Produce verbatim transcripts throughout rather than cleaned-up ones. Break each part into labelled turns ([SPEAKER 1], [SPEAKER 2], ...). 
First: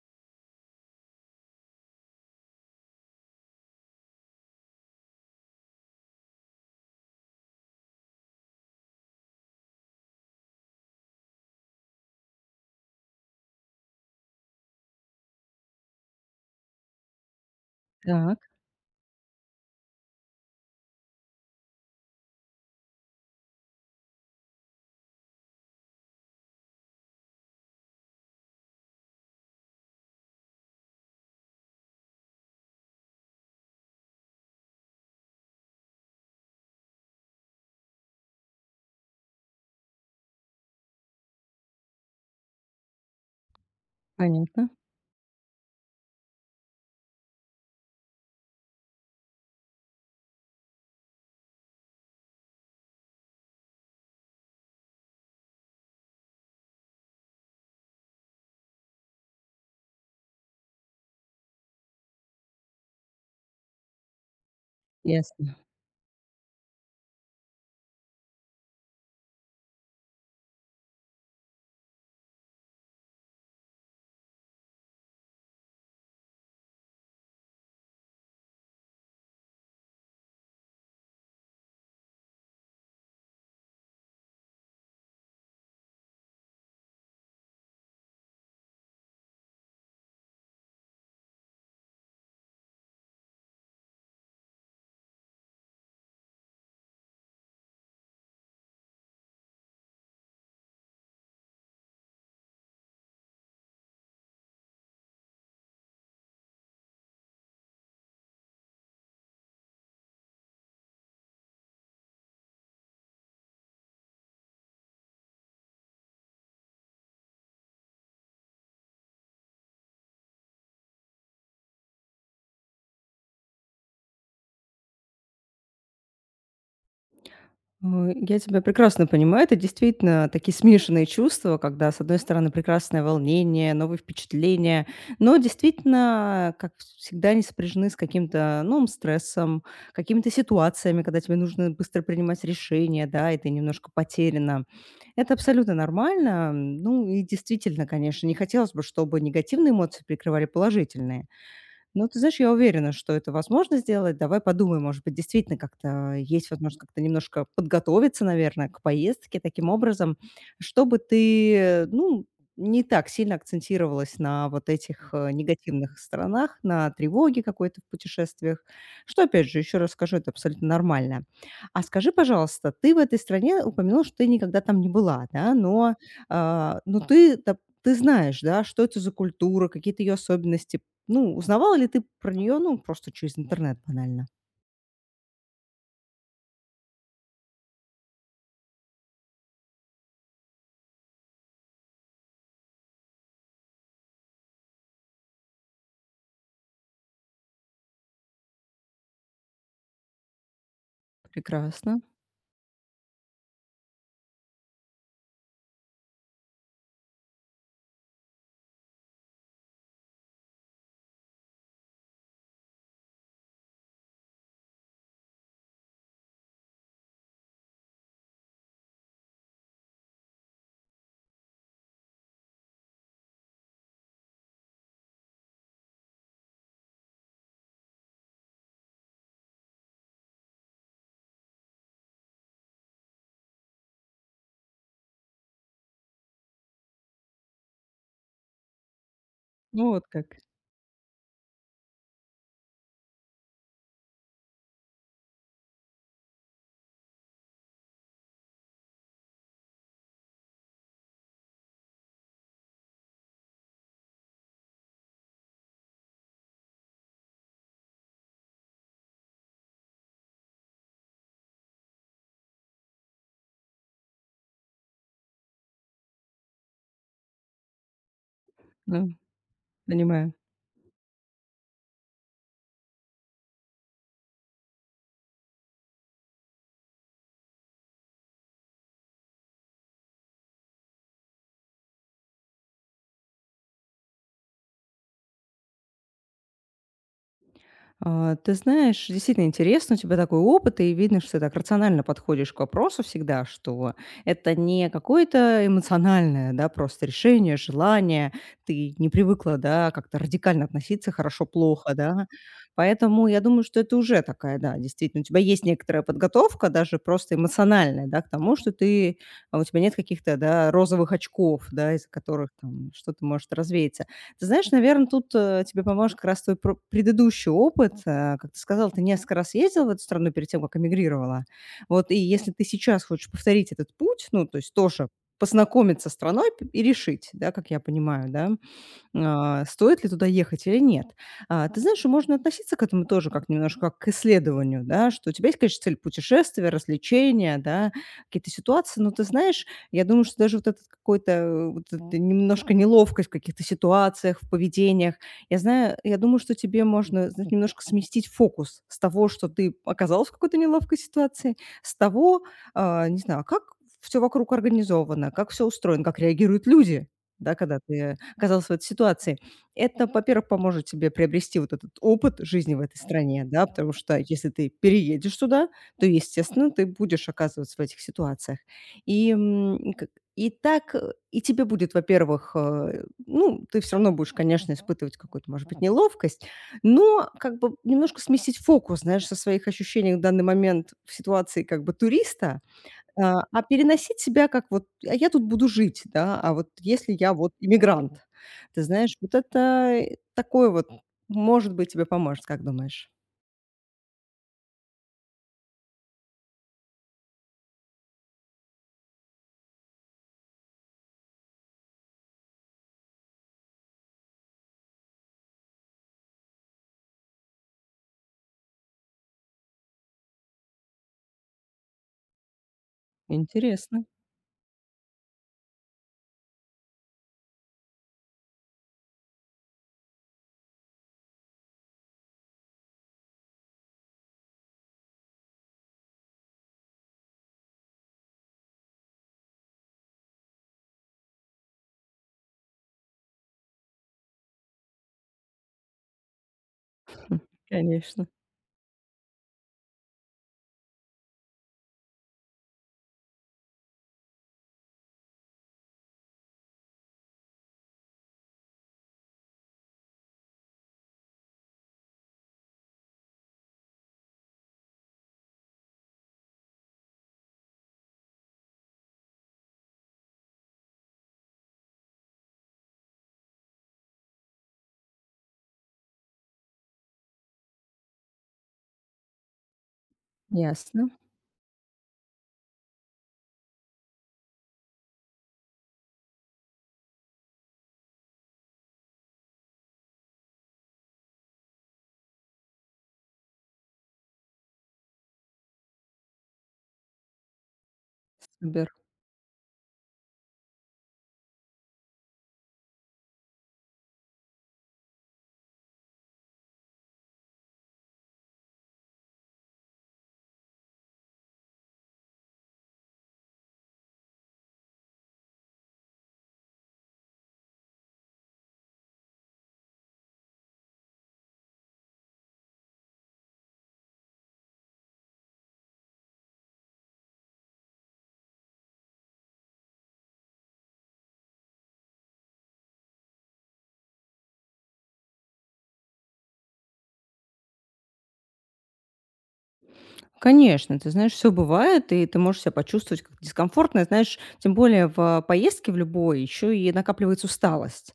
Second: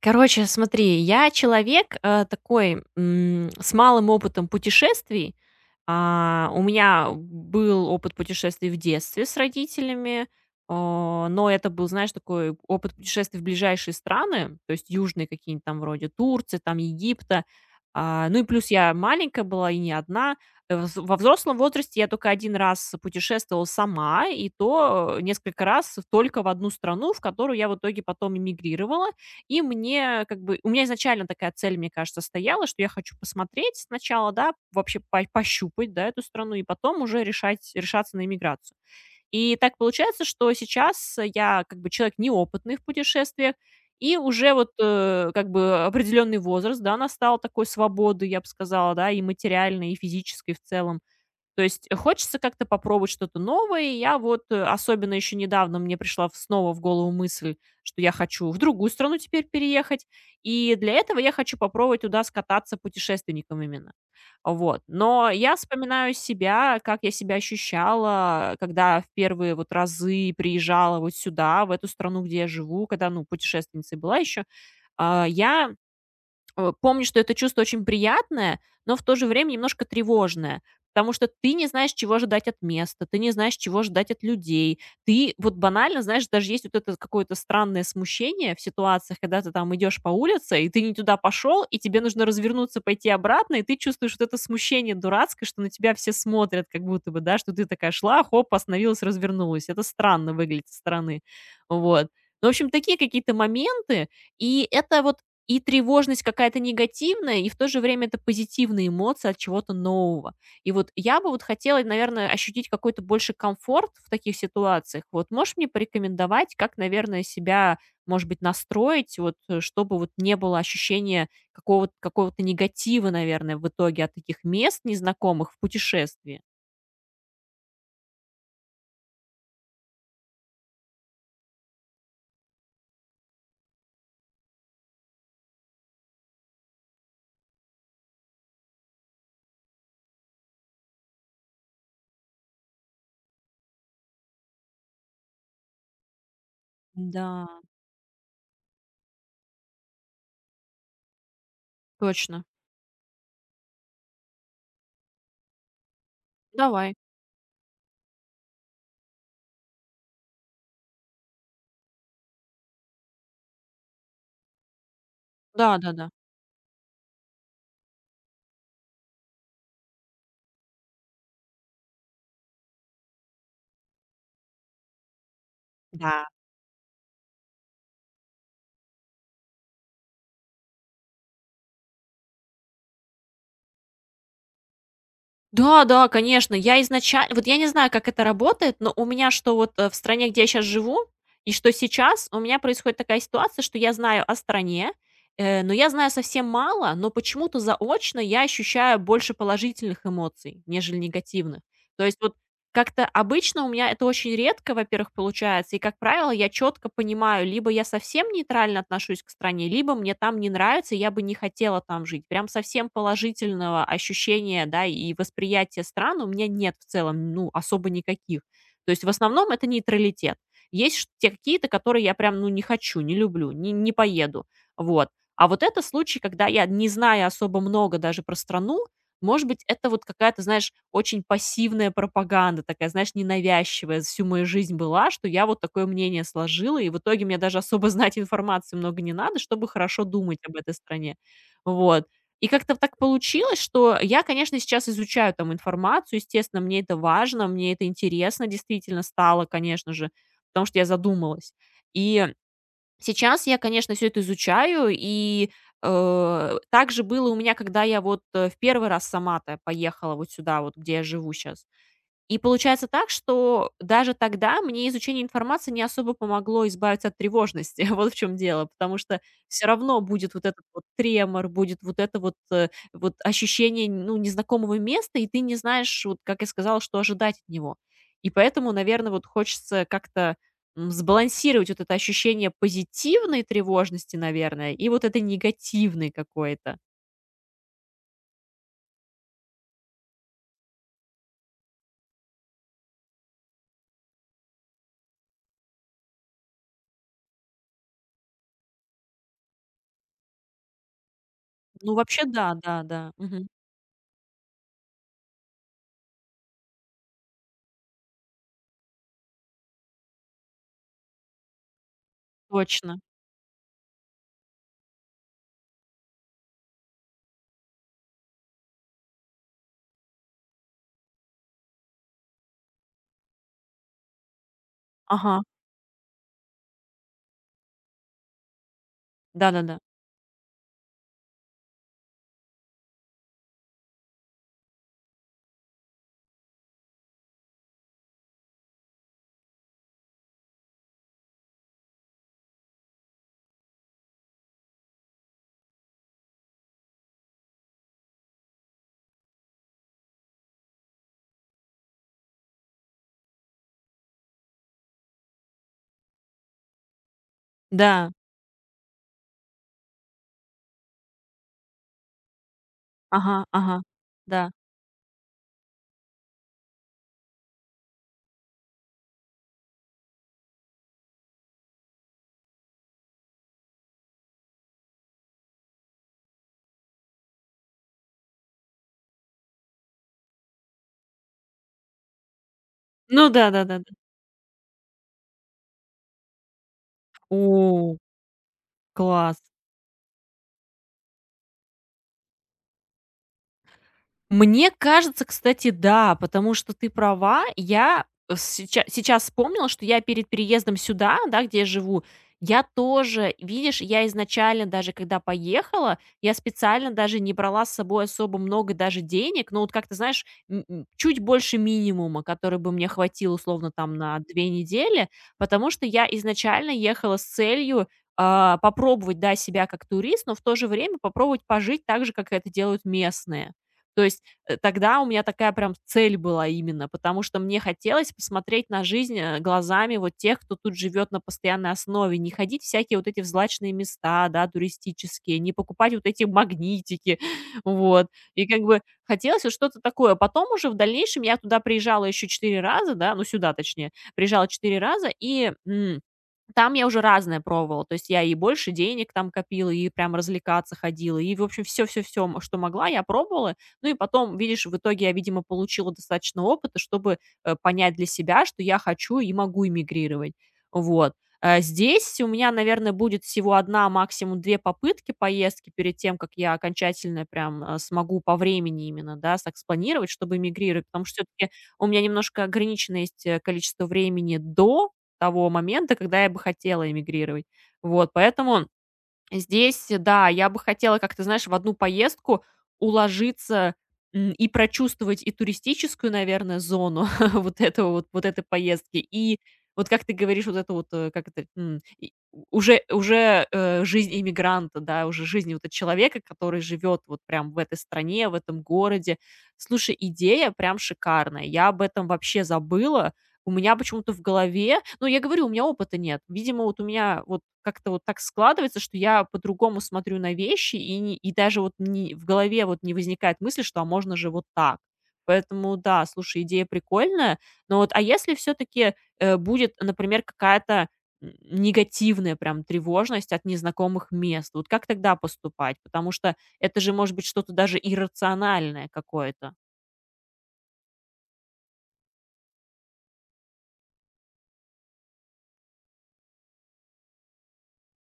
[SPEAKER 1] Короче, смотри, я человек, э, такой, м, с малым опытом путешествий. А, у меня был опыт путешествий в детстве с родителями, а, но это был, знаешь, такой опыт путешествий в ближайшие страны, то есть южные какие-нибудь там вроде Турции, там Египта. А,
[SPEAKER 2] Так,
[SPEAKER 1] ну и плюс я маленькая была и не одна. Э, вз Во взрослом возрасте я только один раз путешествовала сама, и то, э, несколько раз только в одну страну, в которую я в итоге потом эмигрировала. И мне как бы У меня изначально такая цель, мне кажется, стояла, что я хочу посмотреть сначала, да, вообще по пощупать, да, эту страну, и потом уже решать решаться на иммиграцию. И так получается, что сейчас я как бы человек неопытный в путешествиях, и уже
[SPEAKER 2] понятно,
[SPEAKER 1] вот, э, как бы определенный возраст, да, настал такой свободы, я бы сказала, да, и материальной, и физической в целом. То есть э, хочется как-то попробовать что-то новое. И я вот, э, особенно еще недавно мне пришла в- снова в голову мысль, что я хочу в другую страну теперь переехать. И для этого я хочу попробовать туда скататься путешественником именно. Вот. Но я
[SPEAKER 2] ясно.
[SPEAKER 1] вспоминаю себя, как я себя ощущала, когда в первые вот разы приезжала вот сюда, в эту страну, где я живу, когда, ну, путешественницей была еще. Я Э, помню, что это чувство очень приятное, но в то же время немножко тревожное, потому что ты не знаешь, чего ожидать от места, ты не знаешь, чего ждать от людей. Ты вот банально, знаешь, даже есть вот это какое-то странное смущение в ситуациях, когда ты там идешь по улице, и ты не туда пошел, и тебе нужно развернуться, пойти обратно, и ты чувствуешь вот это смущение дурацкое, что на тебя все смотрят как будто бы, да, что ты такая шла, хоп, остановилась, развернулась. Это странно выглядит со стороны. Вот. Ну, в общем, такие какие-то моменты, и это вот и тревожность какая-то негативная, и в то же время это позитивные эмоции от чего-то нового. И вот я бы вот хотела, наверное, ощутить какой-то больше комфорт в таких ситуациях. Вот можешь мне порекомендовать, как, наверное, себя, может быть, настроить, вот, э, чтобы вот не было ощущения какого-то какого-то негатива, наверное, в итоге от таких мест незнакомых в путешествии?
[SPEAKER 2] Ой, я тебя прекрасно понимаю. Это действительно такие смешанные чувства, когда, с одной стороны, прекрасное волнение, новые впечатления, но действительно, как всегда, они сопряжены с каким-то новым стрессом, какими-то ситуациями, когда тебе нужно быстро принимать решения, да, и ты немножко потеряна. Это абсолютно нормально. Ну и
[SPEAKER 1] Да,
[SPEAKER 2] действительно, конечно, не хотелось бы, чтобы негативные эмоции прикрывали положительные. Ну, ты знаешь,
[SPEAKER 1] точно.
[SPEAKER 2] я уверена, что это возможно сделать. Давай подумаем, может быть, действительно как-то есть возможность
[SPEAKER 1] Давай.
[SPEAKER 2] как-то немножко подготовиться, наверное, к поездке таким образом, чтобы ты, э, ну, не так сильно акцентировалась на вот этих э, негативных
[SPEAKER 1] Да-да-да.
[SPEAKER 2] сторонах, на тревоге какой-то в путешествиях, что, опять же, еще раз скажу, это абсолютно нормально. А скажи, пожалуйста, ты в этой стране упомянула, что ты никогда там не была, да, но,
[SPEAKER 1] Да. да. Да.
[SPEAKER 2] а, но ты, доп- ты знаешь, да, что это за культура, какие-то ее особенности, ну, узнавала ли ты про нее, ну, просто через интернет банально?
[SPEAKER 1] Да, да, конечно. Я изначально, вот я не знаю, как это работает, но у меня что вот, э, в стране, где я сейчас живу, и что сейчас, у меня происходит такая ситуация, что я знаю о стране, э, но я знаю совсем мало, но почему-то заочно я ощущаю больше положительных эмоций, нежели негативных.
[SPEAKER 2] Прекрасно.
[SPEAKER 1] То есть вот как-то обычно у меня это очень редко, во-первых, получается, и, как правило, я четко понимаю, либо я совсем нейтрально отношусь к стране, либо мне там не нравится, и я бы не хотела там жить. Прям совсем положительного ощущения, да, и восприятия стран у меня нет в целом, ну, особо никаких. То есть в основном это нейтралитет. Есть ш- те какие-то, которые я прям, ну, не хочу, не люблю, не, не поеду, вот. А вот это случай, когда я, не знаю особо много даже про страну, может быть, это вот какая-то, знаешь, очень пассивная пропаганда, такая, знаешь, ненавязчивая, всю мою жизнь была, что я вот такое мнение сложила, и в итоге мне даже особо знать информации много не надо, чтобы
[SPEAKER 2] Ну, вот
[SPEAKER 1] хорошо
[SPEAKER 2] как,
[SPEAKER 1] думать об этой стране. Вот. И как-то так получилось, что я, конечно, сейчас изучаю там информацию, естественно, мне это важно, мне это интересно действительно стало, конечно же, потому что я задумалась. И Сейчас я, конечно, все это изучаю, и, э, так же было у меня, когда я вот, э, в первый раз сама-то поехала вот сюда вот, где я живу сейчас. И получается так, что даже тогда мне изучение информации не особо помогло избавиться от тревожности. Вот в чем дело. Потому
[SPEAKER 2] да,
[SPEAKER 1] что все равно
[SPEAKER 2] понимаю.
[SPEAKER 1] будет вот этот вот тремор, будет вот это вот, э, вот ощущение, ну, незнакомого места, и ты не знаешь, вот как я сказала, что ожидать от него. И поэтому, наверное, вот хочется как-то, м, сбалансировать вот это ощущение позитивной тревожности, наверное, и вот этой негативной какой-то.
[SPEAKER 2] А, ты знаешь, действительно интересно, у тебя такой опыт, и видно, что ты так рационально подходишь к вопросу всегда, что это не какое-то эмоциональное, да, просто решение, желание, ты не привыкла, да, как-то радикально относиться, хорошо-плохо,
[SPEAKER 1] Ну, вообще
[SPEAKER 2] да,
[SPEAKER 1] да, да, да.
[SPEAKER 2] поэтому я
[SPEAKER 1] Мгм.
[SPEAKER 2] думаю, что это уже такая, да, действительно, у тебя есть некоторая подготовка, даже просто эмоциональная, да, к тому, что ты, а, у тебя нет каких-то, да, розовых очков, да, из которых там
[SPEAKER 1] Точно.
[SPEAKER 2] что-то может развеяться. Ты знаешь, наверное, тут, э, тебе поможет как раз твой пр предыдущий опыт. Э, как ты сказала, ты несколько раз ездила в эту страну перед тем, как эмигрировала. Вот и если ты сейчас хочешь повторить этот путь, ну, то есть тоже
[SPEAKER 1] Ага.
[SPEAKER 2] познакомиться с страной п и решить, да, как я понимаю, да?
[SPEAKER 1] Да-да-да.
[SPEAKER 2] А,
[SPEAKER 1] Да. да.
[SPEAKER 2] стоит ли туда ехать или нет? А, ты знаешь, и можно относиться к этому тоже как немножко как к исследованию, да, что у тебя есть, конечно, цель путешествия, развлечения, да, какие-то ситуации, но ты знаешь, я думаю, что даже вот этот какой-то, э, вот эта немножко неловкость в каких-то ситуациях, в поведениях, я знаю, я думаю, что тебе можно, знаешь, немножко сместить фокус с того, что ты оказалась в какой-то неловкой ситуации, с того, а, не знаю, как все вокруг организовано, как все устроено, как реагируют люди, да, когда
[SPEAKER 1] Да.
[SPEAKER 2] ты оказалась в этой ситуации. Это, во-первых, поможет тебе приобрести вот этот опыт жизни в этой стране,
[SPEAKER 1] Ага,
[SPEAKER 2] да,
[SPEAKER 1] ага,
[SPEAKER 2] потому что если
[SPEAKER 1] да.
[SPEAKER 2] ты переедешь туда, то, естественно, ты будешь оказываться в этих ситуациях. И, м, к- и так, э, и тебе будет, во-первых, э, ну, ты все равно будешь, конечно, испытывать какую-то, может быть, неловкость, но как бы немножко сместить фокус, знаешь, со своих ощущений в данный момент в ситуации как бы туриста,
[SPEAKER 1] Ну
[SPEAKER 2] а, а
[SPEAKER 1] да-да-да-да.
[SPEAKER 2] переносить себя как вот: "А я тут буду жить, да, а вот если я вот
[SPEAKER 1] О,
[SPEAKER 2] иммигрант?" Ты знаешь, вот
[SPEAKER 1] класс!
[SPEAKER 2] это, э, такое вот, может быть, тебе поможет, как думаешь?
[SPEAKER 1] Мне кажется, кстати, да, потому что ты права. Я сейчас сейчас вспомнила, что я перед переездом сюда, да, где я живу, я тоже, видишь, я изначально даже когда поехала, я специально даже не брала с собой особо много даже денег, но вот как ты знаешь, м, м, чуть больше минимума, который бы мне хватил условно там
[SPEAKER 2] Интересно,
[SPEAKER 1] на две недели, потому что я изначально ехала с целью, а, попробовать, да, себя как турист, но в то же время попробовать пожить так же, как это делают местные. То есть э, тогда у меня такая прям цель была именно, потому что мне хотелось посмотреть на жизнь э, глазами вот тех, кто тут живет на постоянной основе, не ходить в всякие вот эти взлачные места, да, туристические, не покупать вот эти магнитики. Вот.
[SPEAKER 2] конечно.
[SPEAKER 1] И как бы хотелось вот что-то такое. Потом уже в дальнейшем я туда приезжала еще четыре раза, да, ну сюда точнее, приезжала четыре раза, и м, там я уже разное пробовала. То есть я и больше денег там копила, и прям развлекаться ходила, и, в общем, все-все-все, что могла, я пробовала. Ну и потом, видишь, в итоге я, видимо, получила достаточно опыта, чтобы, э, понять для себя, что я хочу и могу эмигрировать. Вот. А здесь у меня, наверное, будет всего одна, максимум две попытки поездки перед тем, как я окончательно прям, а, смогу по времени именно, да, так спланировать, чтобы эмигрировать. Потому
[SPEAKER 2] Ясно.
[SPEAKER 1] что все таки у меня немножко ограничено есть, э, количество времени до того момента, когда я бы хотела эмигрировать. Вот, поэтому здесь, да, я бы хотела как-то, знаешь, в одну поездку уложиться, м, и прочувствовать и туристическую, наверное, зону вот этого вот вот этой поездки, и вот, как ты говоришь, вот это вот, э, как это, м, и у уже уже, э, жизнь иммигранта, да, уже жизнь вот этого человека, который живет вот прям в этой стране, в этом городе. Слушай, идея прям шикарная. Я об этом вообще забыла, у меня почему-то в голове ну, я говорю, у меня опыта нет. Видимо, вот у меня вот как-то вот так складывается, что я по-другому смотрю на вещи, и не и даже вот не в голове вот не возникает мысли, что, а можно же вот так. Поэтому да, слушай, идея прикольная. Но вот, а если все таки будет, например, какая-то н негативная прям тревожность от незнакомых мест, вот как тогда поступать? Потому что это же может быть что-то даже иррациональное какое-то.
[SPEAKER 2] Конечно, ты знаешь, все бывает, и ты можешь себя почувствовать как дискомфортно. Знаешь, тем более в поездке в любой еще и накапливается усталость.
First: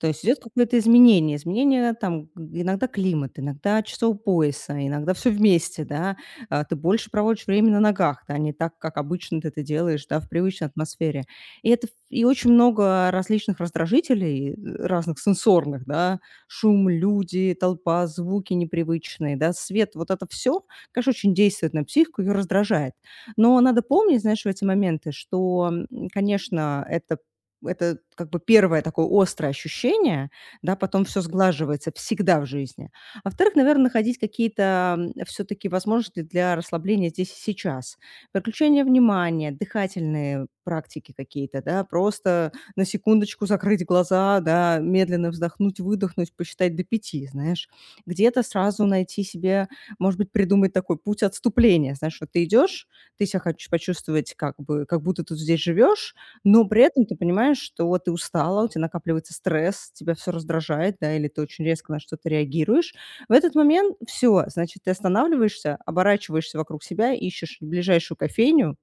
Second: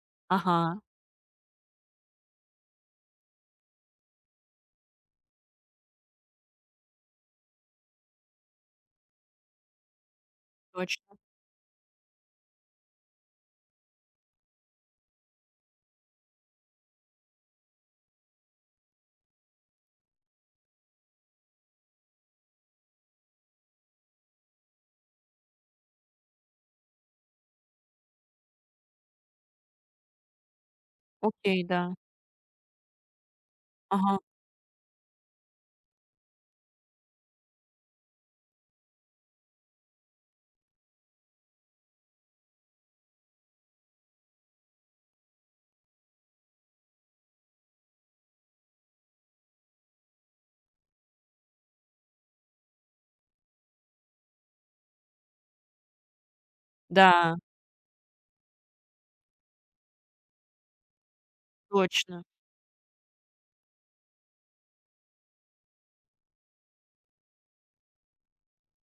[SPEAKER 2] То есть идет какое-то
[SPEAKER 1] Ага,
[SPEAKER 2] изменение. Изменение там г иногда климат, иногда часов пояса, иногда все вместе, да. А, ты больше проводишь время на ногах, да, не так, как обычно ты это делаешь, да, в привычной
[SPEAKER 1] точно.
[SPEAKER 2] атмосфере. И это ф и очень много различных раздражителей, э, разных сенсорных, да: шум, люди, толпа, звуки непривычные, да, свет. Вот это все. Конечно, очень действует на психику, ее раздражает. Но надо помнить, знаешь, в эти моменты, что, м, конечно, это это как бы первое такое острое ощущение, да, потом все
[SPEAKER 1] Окей, да.
[SPEAKER 2] сглаживается всегда в жизни. А во-вторых, наверное, находить
[SPEAKER 1] Ага,
[SPEAKER 2] какие-то, все таки возможности для расслабления здесь и сейчас. Переключение внимания, дыхательные практики какие-то, да, просто на секундочку закрыть глаза, да, медленно вздохнуть, выдохнуть, посчитать до пяти, знаешь. Где-то сразу найти себе может быть, придумать такой путь отступления. Знаешь, вот ты идешь, ты себя хочешь почувствовать как бы, как будто ты здесь живешь, но при этом ты
[SPEAKER 1] да.
[SPEAKER 2] понимаешь, что вот ты устала, у тебя накапливается стресс, тебя все раздражает, да, или ты очень резко на
[SPEAKER 1] Точно.
[SPEAKER 2] что-то реагируешь. В этот момент все, значит, ты останавливаешься, оборачиваешься вокруг себя, ищешь ближайшую кофейню.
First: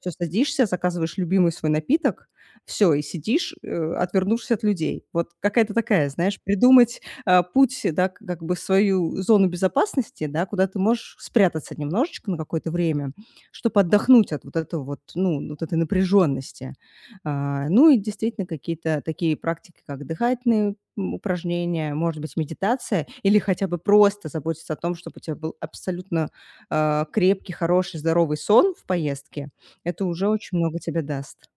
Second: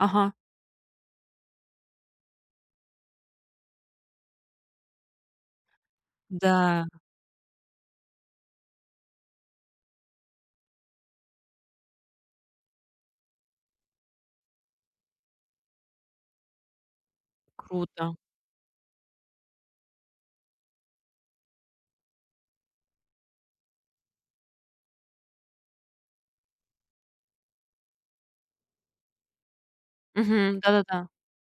[SPEAKER 2] Всё, садишься, заказываешь любимый свой напиток, все и сидишь, э, отвернувшись от людей. Вот какая-то такая, знаешь,
[SPEAKER 1] Да,
[SPEAKER 2] придумать, а, путь, да, к как бы свою зону безопасности, да, куда ты можешь спрятаться немножечко на какое-то время, чтобы отдохнуть от вот этого вот, ну, вот этой напряженности. А, ну и
[SPEAKER 1] круто.
[SPEAKER 2] действительно какие-то такие практики, как дыхательные, м, упражнения, может быть, медитация или хотя бы просто заботиться о том, чтобы у тебя был абсолютно, а, крепкий, хороший, здоровый сон в поездке. Это уже очень
[SPEAKER 1] Мгм.
[SPEAKER 2] много тебе
[SPEAKER 1] Да-да-да.
[SPEAKER 2] даст.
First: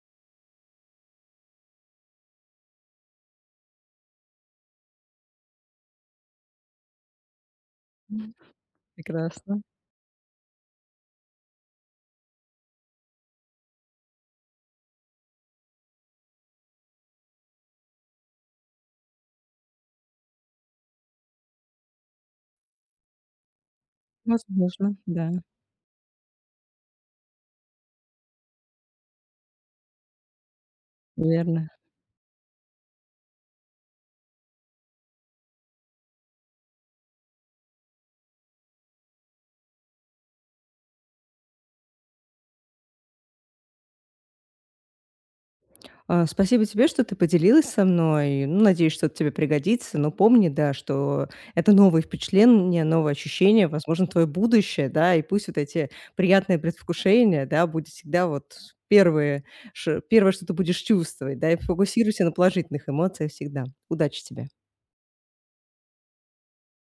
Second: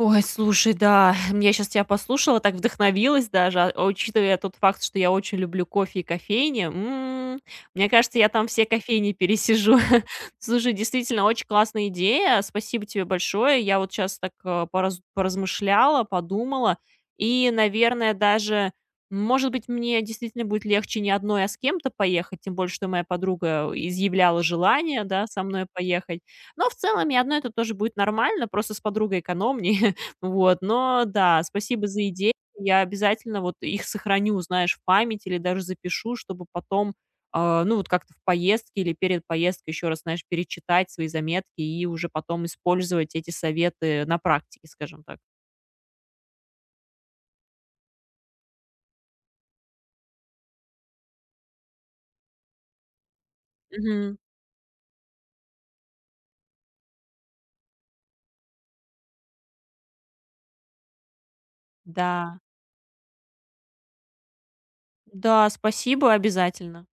[SPEAKER 1] Ой, слушай, да, м, я сейчас тебя послушала, так вдохновилась даже, а учитывая тот факт, что я очень люблю кофе и кофейни, м, мне кажется, я
[SPEAKER 2] М.
[SPEAKER 1] там все кофейни
[SPEAKER 2] Прекрасно.
[SPEAKER 1] пересижу. Слушай, действительно, очень классная идея, спасибо тебе большое. Я вот сейчас так э, пораз- поразмышляла, подумала, и, наверное, даже, может быть, мне действительно будет легче не одной, а с кем-то поехать, тем более, что моя подруга изъявляла
[SPEAKER 2] Возможно,
[SPEAKER 1] желание, да,
[SPEAKER 2] да,
[SPEAKER 1] со мной поехать. Но в целом и одно это тоже будет нормально, просто с подругой экономнее. Вот, но да,
[SPEAKER 2] верно.
[SPEAKER 1] спасибо за идеи. Я обязательно вот их сохраню, знаешь, в памяти или даже запишу, чтобы потом, а, ну, вот как-то в поездке или перед поездкой еще раз, знаешь, перечитать свои заметки и уже потом использовать эти советы на практике, скажем так.
[SPEAKER 2] А, спасибо тебе, что ты поделилась со мной. Ну, надеюсь, что это тебе пригодится. Но помни, да, что это новые впечатления, новые ощущения, возможно,
[SPEAKER 1] Мгм.
[SPEAKER 2] твое будущее, да, и пусть вот эти приятные предвкушения, да, будет всегда вот первые ш первое, что ты будешь чувствовать, да, и фокусируйся на
[SPEAKER 1] Да.
[SPEAKER 2] положительных эмоциях всегда. Удачи тебе.
[SPEAKER 1] Да, спасибо, обязательно.